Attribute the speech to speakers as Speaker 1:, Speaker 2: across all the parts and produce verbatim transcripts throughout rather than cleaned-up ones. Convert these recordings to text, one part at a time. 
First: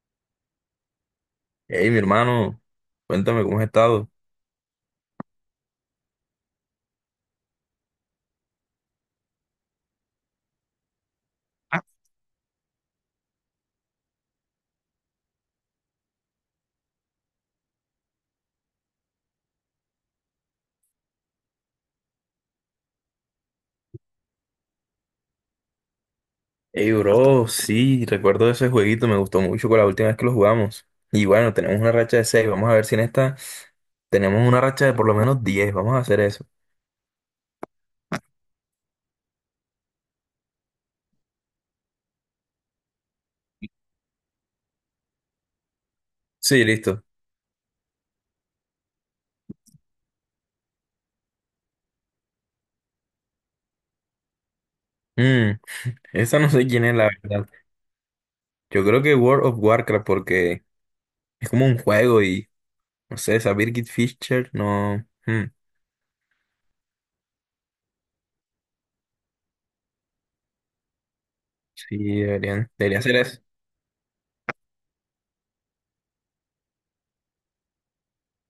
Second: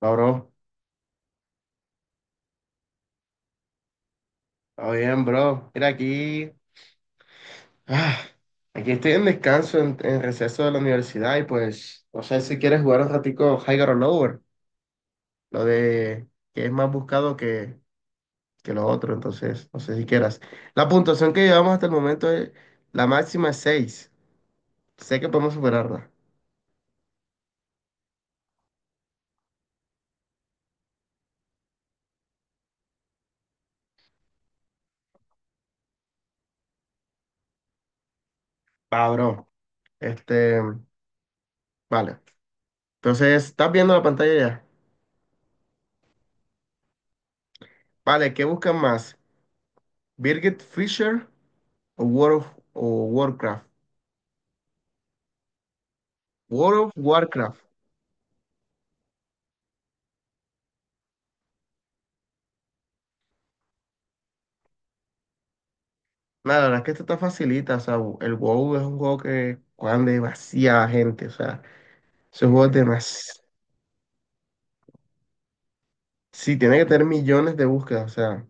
Speaker 1: Va, bro.
Speaker 2: Hey, mi hermano, cuéntame cómo has estado.
Speaker 1: Está bien, bro. Mira, aquí. ah, Aquí estoy en descanso, en, en receso de la universidad. Y pues, no sé si quieres jugar un ratico Higher or Lower. Lo de que es más buscado que, que lo otro. Entonces, no sé si quieras. La puntuación que llevamos hasta el momento es. La máxima es seis. Sé que podemos superarla.
Speaker 2: Hey, bro, sí, recuerdo ese jueguito, me gustó mucho con la última vez que lo jugamos. Y bueno, tenemos una racha de seis, vamos a ver si en esta tenemos una racha de por lo menos diez, vamos a hacer eso.
Speaker 1: Va, bro. Este. Vale. Entonces, ¿estás viendo la pantalla ya?
Speaker 2: Sí, listo.
Speaker 1: Vale, ¿qué buscan más? ¿Birgit Fisher o World of, o Warcraft?
Speaker 2: Mm, Esa no sé quién
Speaker 1: World
Speaker 2: es
Speaker 1: of
Speaker 2: la verdad.
Speaker 1: Warcraft.
Speaker 2: Yo creo que World of Warcraft porque es como un juego y, no sé, esa Birgit Fischer, no... mm,
Speaker 1: Nada, la verdad es que esto está facilita, o sea, el WoW es un juego que juegan demasiada gente, o sea,
Speaker 2: sí,
Speaker 1: ese juego
Speaker 2: deberían,
Speaker 1: es
Speaker 2: debería ser
Speaker 1: demasiado...
Speaker 2: eso.
Speaker 1: Sí, tiene que tener millones de búsquedas, o sea,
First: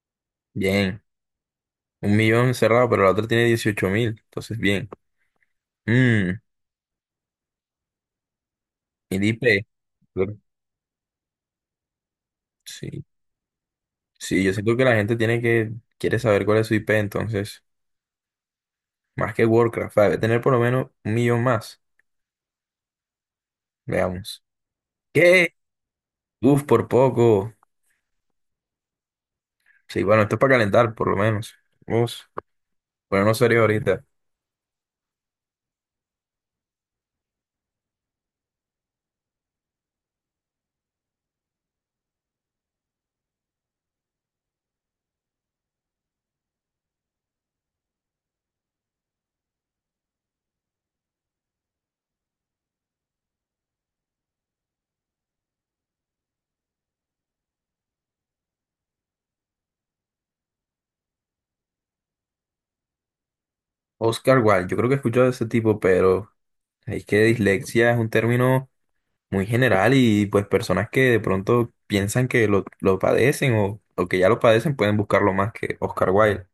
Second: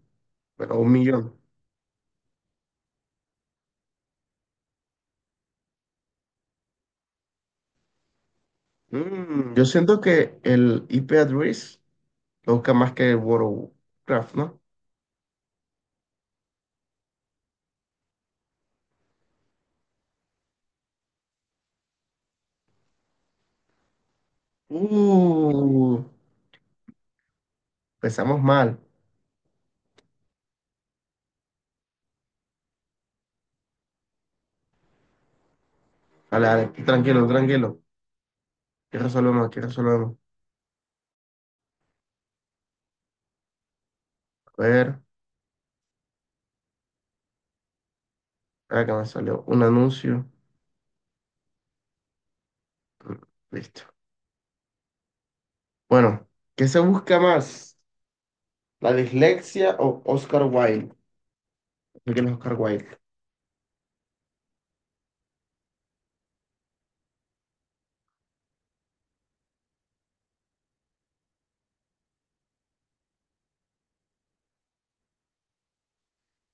Speaker 1: pero un
Speaker 2: Bien,
Speaker 1: millón.
Speaker 2: un millón cerrado, pero la otra tiene dieciocho mil, entonces bien. Mm, y
Speaker 1: Mm, yo
Speaker 2: Dipe.
Speaker 1: siento que el I P address lo busca más
Speaker 2: Sí,
Speaker 1: que el World of Warcraft,
Speaker 2: sí, yo
Speaker 1: ¿no?
Speaker 2: siento que la gente tiene que, quiere saber cuál es su I P, entonces, más que Warcraft, va debe tener por lo menos un millón más, veamos. ¿Qué?
Speaker 1: Uh,
Speaker 2: Uf, por poco.
Speaker 1: Empezamos mal.
Speaker 2: Sí, bueno, esto es para calentar, por lo menos. Uf, bueno, no sería ahorita.
Speaker 1: Vale, vale, tranquilo, tranquilo. Aquí resolvemos, aquí resolvemos. A ver, acá me salió un anuncio. Mm, listo. Bueno, ¿qué se busca más? La dislexia o Oscar Wilde. ¿De ¿Quién es Oscar Wilde?
Speaker 2: Oscar Wilde, yo creo que he escuchado de ese tipo, pero es que dislexia es un término muy general y pues personas que de pronto piensan que lo, lo padecen o, o que ya lo padecen pueden buscarlo más que Oscar Wilde.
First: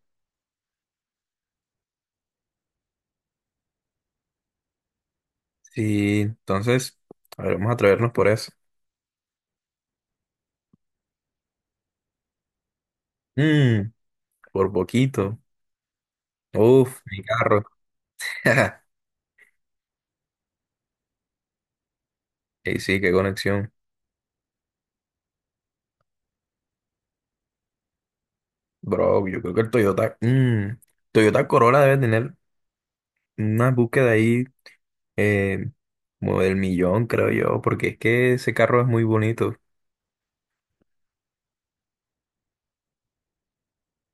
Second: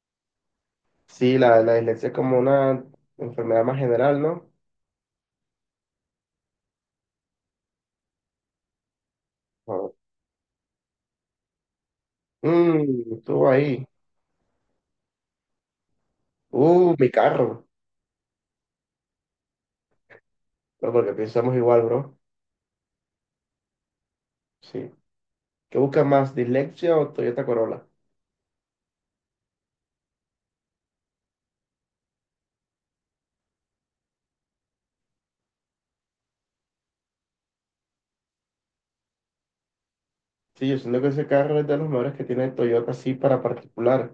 Speaker 1: Sí, la, la dislexia es como una enfermedad más general, ¿no?
Speaker 2: Sí, entonces, a ver, vamos a atrevernos por eso.
Speaker 1: Ah. Mm, estuvo ahí.
Speaker 2: Mm, Por poquito.
Speaker 1: Uh,
Speaker 2: Uf,
Speaker 1: mi
Speaker 2: mi
Speaker 1: carro.
Speaker 2: carro.
Speaker 1: No, porque pensamos igual, bro.
Speaker 2: Y sí, qué conexión.
Speaker 1: Sí. ¿Qué busca más, dislexia o Toyota Corolla?
Speaker 2: Bro, yo creo que el Toyota, mm, Toyota Corolla debe tener una búsqueda ahí eh, como del millón, creo yo, porque es que ese carro es muy bonito.
Speaker 1: Sí, yo siento que ese carro es de los mejores que tiene Toyota, sí, para particular.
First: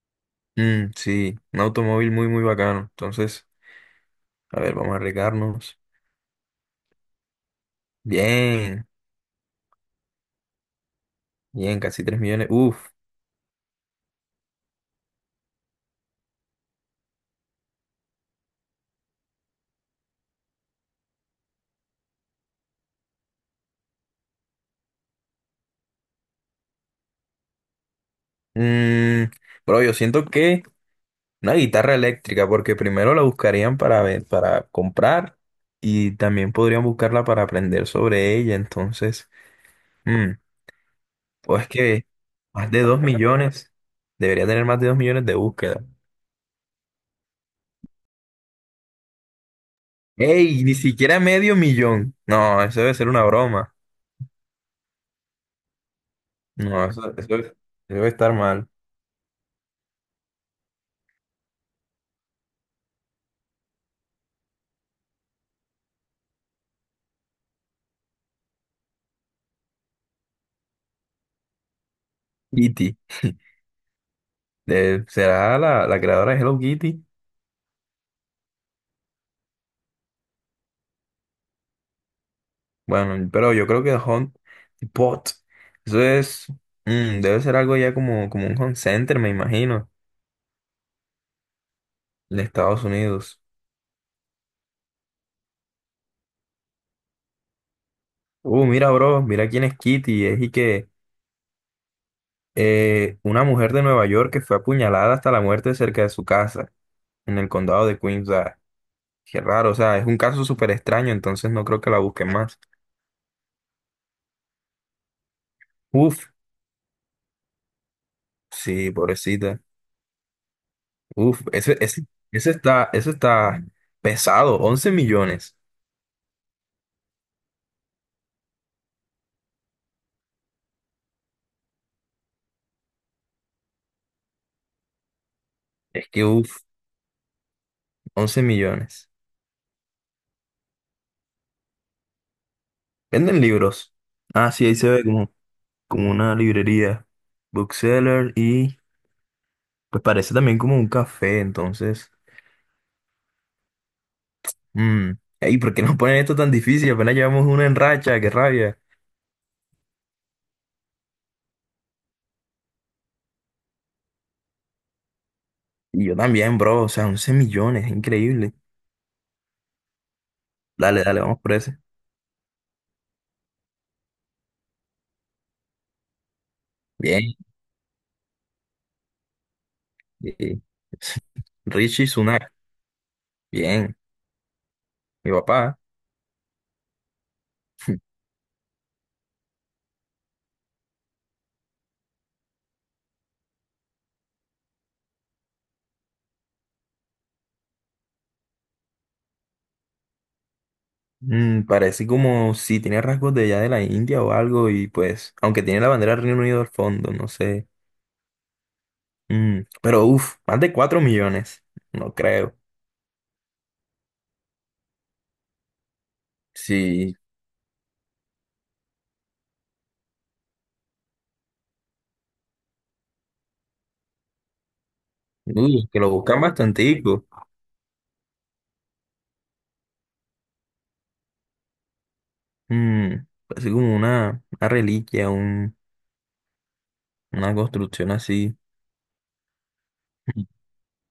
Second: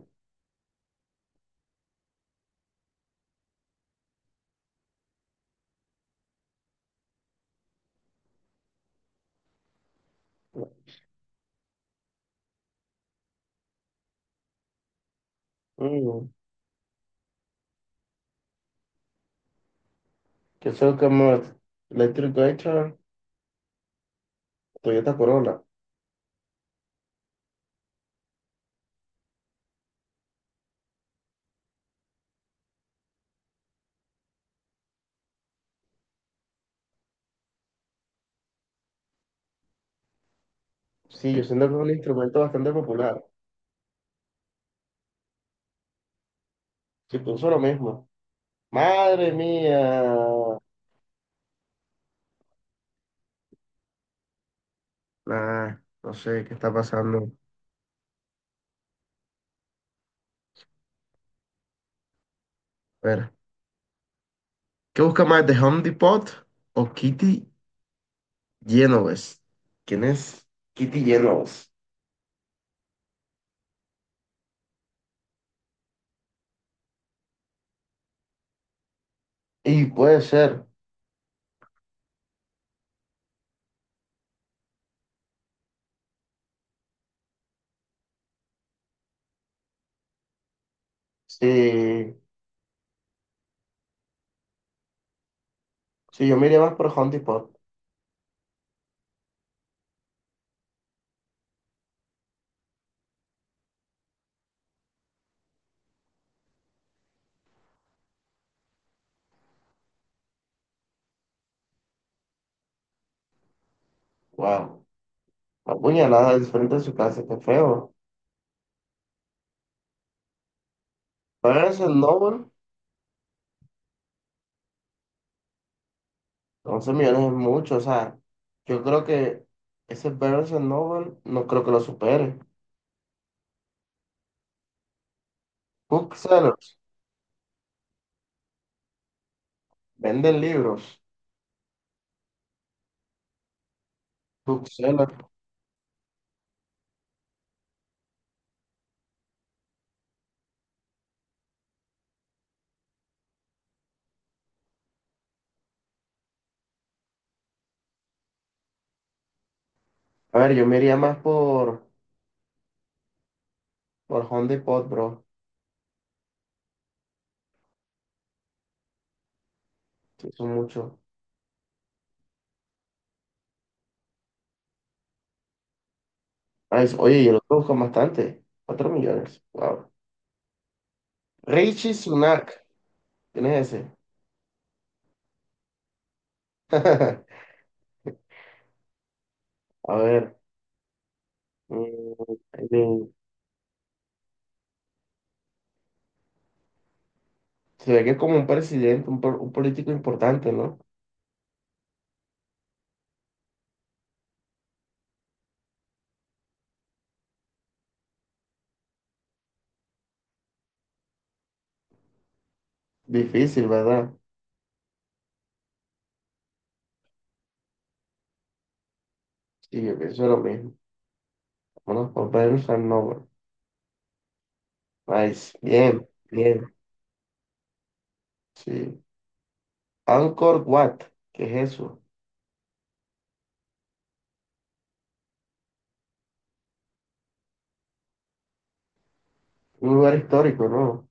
Speaker 2: Mm, sí, un automóvil muy, muy bacano. Entonces, a ver, vamos a arriesgarnos. Bien, bien, casi tres millones. Uf.
Speaker 1: Mm, Yo soy como Electric Guitar, Toyota Corolla.
Speaker 2: Mm, Bro, yo siento que una guitarra eléctrica, porque primero la buscarían para, ve- para comprar y también podrían buscarla para aprender sobre ella. Entonces, mm,
Speaker 1: Sí, yo siento
Speaker 2: pues
Speaker 1: que es un
Speaker 2: que
Speaker 1: instrumento bastante
Speaker 2: más de dos
Speaker 1: popular.
Speaker 2: millones, debería tener más de dos millones de búsquedas.
Speaker 1: Si puso lo mismo. Madre mía.
Speaker 2: ¡Ey! Ni siquiera medio millón. No, eso debe ser una broma.
Speaker 1: Nah, no sé qué está
Speaker 2: No, eso,
Speaker 1: pasando.
Speaker 2: eso, eso debe estar mal.
Speaker 1: A ver, ¿qué busca más, de Home Depot o Kitty Genovese? ¿Quién es Kitty Genovese?
Speaker 2: Kitty, de- ¿será la, la creadora de Hello Kitty?
Speaker 1: Y puede ser,
Speaker 2: Bueno, pero yo creo que Hunt Bot, eso es, mm, debe ser algo ya como, como un home center, me imagino.
Speaker 1: si,
Speaker 2: De Estados Unidos.
Speaker 1: si yo me iría más por Home Depot.
Speaker 2: Uh, mira, bro, mira quién es Kitty. Es y que eh, una mujer de Nueva York que fue apuñalada hasta la muerte cerca de su casa, en el condado de Queens. O sea, qué raro, o sea, es un caso súper extraño, entonces no creo que la busquen más.
Speaker 1: Wow, la
Speaker 2: Uf,
Speaker 1: puñalada al frente de su casa, qué feo.
Speaker 2: sí, pobrecita. Uf, ese,
Speaker 1: Barnes
Speaker 2: ese,
Speaker 1: Noble,
Speaker 2: ese está, ese está pesado, once millones.
Speaker 1: once millones es mucho, o sea, yo creo que ese Barnes Noble no creo que lo supere.
Speaker 2: Es que, uf,
Speaker 1: Booksellers,
Speaker 2: once millones.
Speaker 1: venden libros.
Speaker 2: Venden libros. Ah, sí, ahí se ve
Speaker 1: Booksellers.
Speaker 2: como, como una librería. Bookseller y pues parece también como un café, entonces. mm, Ey, ¿por qué nos ponen esto tan difícil? Apenas llevamos una en racha, qué rabia.
Speaker 1: A ver, yo me iría más por. Por Honda y Pod, bro.
Speaker 2: Y yo también, bro, o sea, once millones, increíble.
Speaker 1: Sí, son mucho.
Speaker 2: Dale, dale, vamos por ese.
Speaker 1: Ah, es- oye, yo
Speaker 2: Bien.
Speaker 1: lo busco bastante. Cuatro millones. Wow.
Speaker 2: eh,
Speaker 1: Richie
Speaker 2: Richie Sunak,
Speaker 1: Sunak. ¿Quién es ese?
Speaker 2: bien. Mi papá.
Speaker 1: A ver. mm, eh, Se ve que es como un presidente, un, po- un político importante, ¿no?
Speaker 2: Mm, parece como si tiene rasgos de allá de la India o algo, y pues, aunque tiene la bandera del Reino Unido al fondo, no sé. Mm, pero uff, más de cuatro millones, no creo.
Speaker 1: Difícil, ¿verdad?
Speaker 2: Sí,
Speaker 1: Sí, yo pienso lo mismo. Vámonos por Ben Noble. Nice.
Speaker 2: uy, que
Speaker 1: Bien,
Speaker 2: lo buscan
Speaker 1: bien.
Speaker 2: bastante.
Speaker 1: Sí. Angkor Wat. ¿Qué es eso?
Speaker 2: Mm, Así como una, una reliquia, un, una construcción así.
Speaker 1: Un lugar
Speaker 2: Mm.
Speaker 1: histórico, ¿no?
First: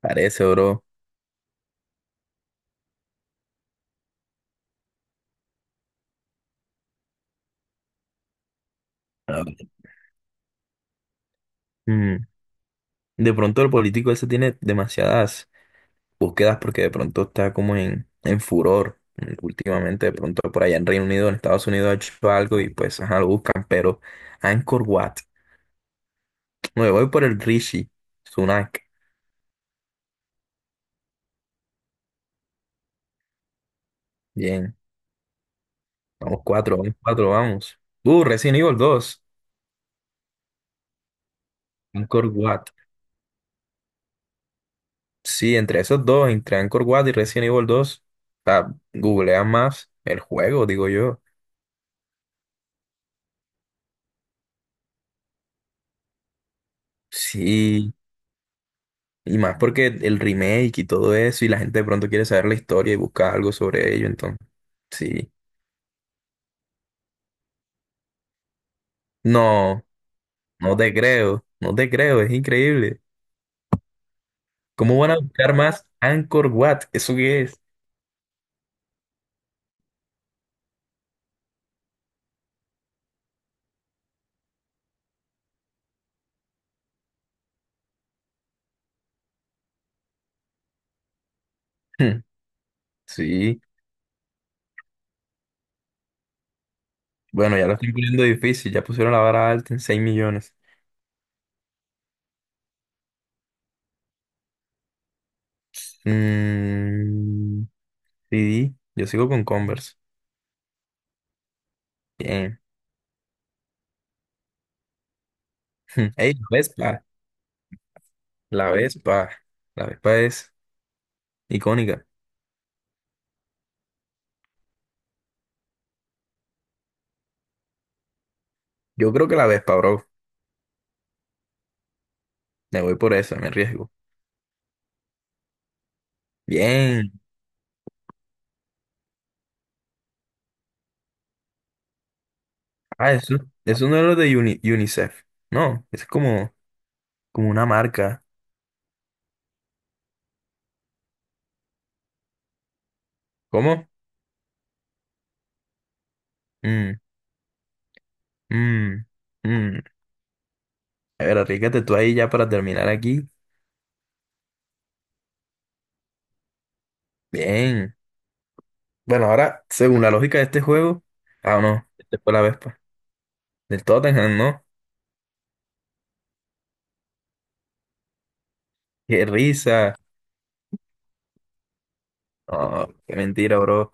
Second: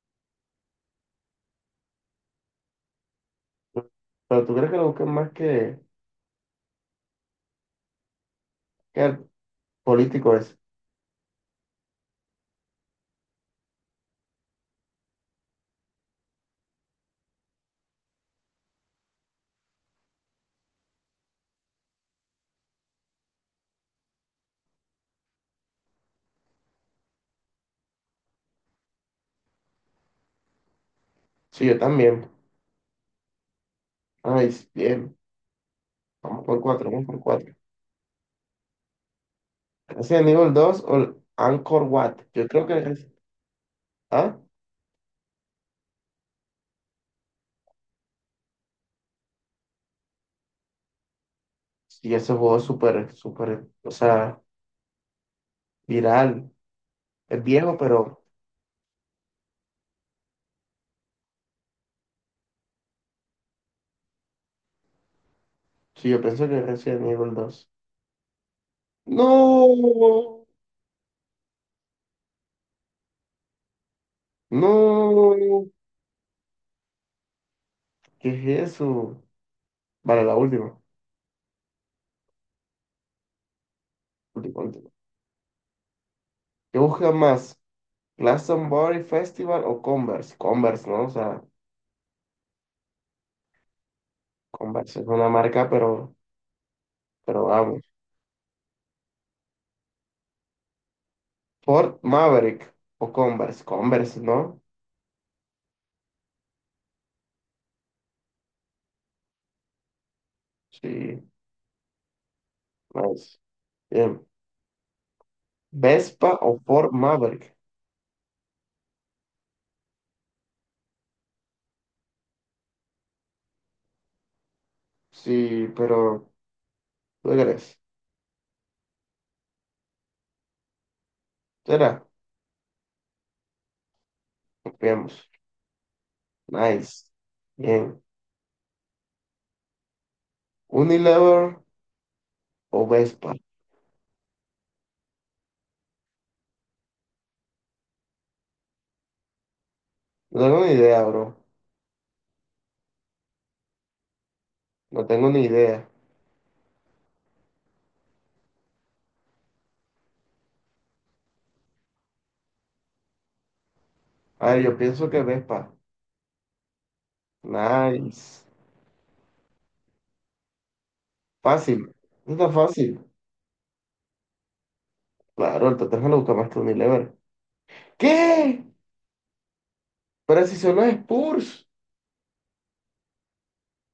Speaker 2: Parece, bro.
Speaker 1: Pero tú crees que lo busquen más que, que el
Speaker 2: Ah, ok.
Speaker 1: político es.
Speaker 2: Mm, De pronto el político ese tiene demasiadas búsquedas porque de pronto está como en, en furor. Mm, Últimamente, de pronto por allá en Reino Unido, en Estados Unidos ha hecho algo y pues ajá, lo buscan. Pero Anchor Wat. Me voy por el Rishi. Sunak.
Speaker 1: Sí, yo también. Ay,
Speaker 2: Bien.
Speaker 1: bien.
Speaker 2: Vamos
Speaker 1: Vamos por
Speaker 2: cuatro,
Speaker 1: cuatro,
Speaker 2: vamos
Speaker 1: vamos por
Speaker 2: cuatro,
Speaker 1: cuatro.
Speaker 2: vamos. Uh, Resident Evil dos.
Speaker 1: Resident Evil dos o el Angkor Wat.
Speaker 2: Anchor
Speaker 1: Yo creo
Speaker 2: Wat.
Speaker 1: que es. Ah,
Speaker 2: Sí, entre esos dos, entre Anchor Wat y Resident Evil dos, ah, googlean más el juego, digo yo.
Speaker 1: sí, ese juego es súper, súper, o sea, viral. Es viejo,
Speaker 2: Sí,
Speaker 1: pero
Speaker 2: y más porque el remake y todo eso, y la gente de pronto quiere saber la historia y busca algo sobre ello, entonces, sí.
Speaker 1: sí, yo pienso que es Resident Evil dos.
Speaker 2: No,
Speaker 1: No,
Speaker 2: no te creo, no te creo, es increíble. ¿Cómo van a buscar
Speaker 1: no,
Speaker 2: más Anchor Wat? ¿Eso qué es?
Speaker 1: ¿qué es eso? Vale, la última. Última, última. ¿Qué busca más? ¿Glastonbury Festival o Converse? Converse, ¿no? O sea,
Speaker 2: Hmm, sí,
Speaker 1: Converse es una marca, pero, pero
Speaker 2: bueno, ya lo
Speaker 1: vamos.
Speaker 2: estoy poniendo difícil, ya pusieron la vara alta en seis millones.
Speaker 1: Ford Maverick o Converse, Converse, ¿no?
Speaker 2: Mm, sí, yo sigo con Converse.
Speaker 1: Sí, nice. Bien.
Speaker 2: Ey,
Speaker 1: Vespa
Speaker 2: la
Speaker 1: o Ford
Speaker 2: Vespa,
Speaker 1: Maverick.
Speaker 2: la Vespa, la Vespa es icónica.
Speaker 1: Sí, pero ¿tú qué crees?
Speaker 2: Yo creo que la Vespa, bro.
Speaker 1: ¿Será?
Speaker 2: Me voy por esa, me arriesgo.
Speaker 1: Confiamos. Nice.
Speaker 2: Bien.
Speaker 1: Bien. Unilever o
Speaker 2: Ah,
Speaker 1: Vespa.
Speaker 2: eso, eso no es lo de Uni- UNICEF. No, es como, como una marca.
Speaker 1: No tengo ni idea, bro.
Speaker 2: ¿Cómo?
Speaker 1: No tengo ni idea.
Speaker 2: Mm, mm, mm. A ver, arriesgate tú ahí ya para terminar aquí.
Speaker 1: A ver, yo pienso que Vespa.
Speaker 2: Bien.
Speaker 1: Nice.
Speaker 2: Bueno, ahora, según la lógica de este juego, ah, no,
Speaker 1: Fácil.
Speaker 2: este fue
Speaker 1: No
Speaker 2: la
Speaker 1: está
Speaker 2: Vespa.
Speaker 1: fácil.
Speaker 2: Del Tottenham, ¿no?
Speaker 1: Claro, el Tottenham lo busca más que Unilever. ¿Qué?
Speaker 2: Qué risa.
Speaker 1: Pero si son los Spurs.
Speaker 2: Oh, qué mentira, bro.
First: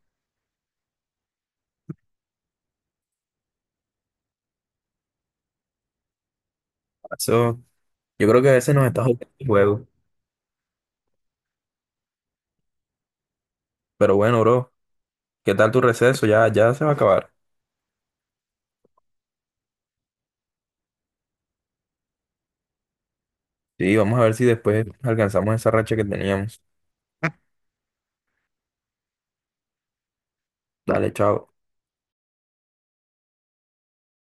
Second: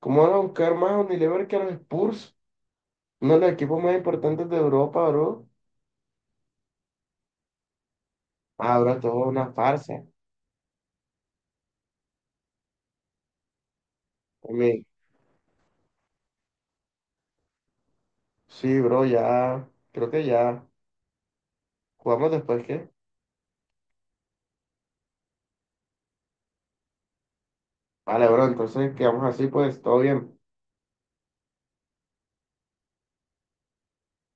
Speaker 1: ¿Cómo van a buscar más Unilever que a los Spurs? Uno de los equipos más importantes de Europa, bro.
Speaker 2: Pasó. Yo creo que a veces nos
Speaker 1: Ahora
Speaker 2: está
Speaker 1: todo
Speaker 2: jugando el
Speaker 1: una
Speaker 2: juego.
Speaker 1: farsa.
Speaker 2: Pero bueno, bro,
Speaker 1: También.
Speaker 2: ¿qué tal tu receso? Ya, ya se va a acabar.
Speaker 1: Sí, bro, ya. Creo que ya jugamos después, ¿qué?
Speaker 2: Sí, vamos a ver si después alcanzamos esa racha que teníamos.
Speaker 1: Vale, bro, entonces quedamos así, pues todo bien.
Speaker 2: Dale, chao.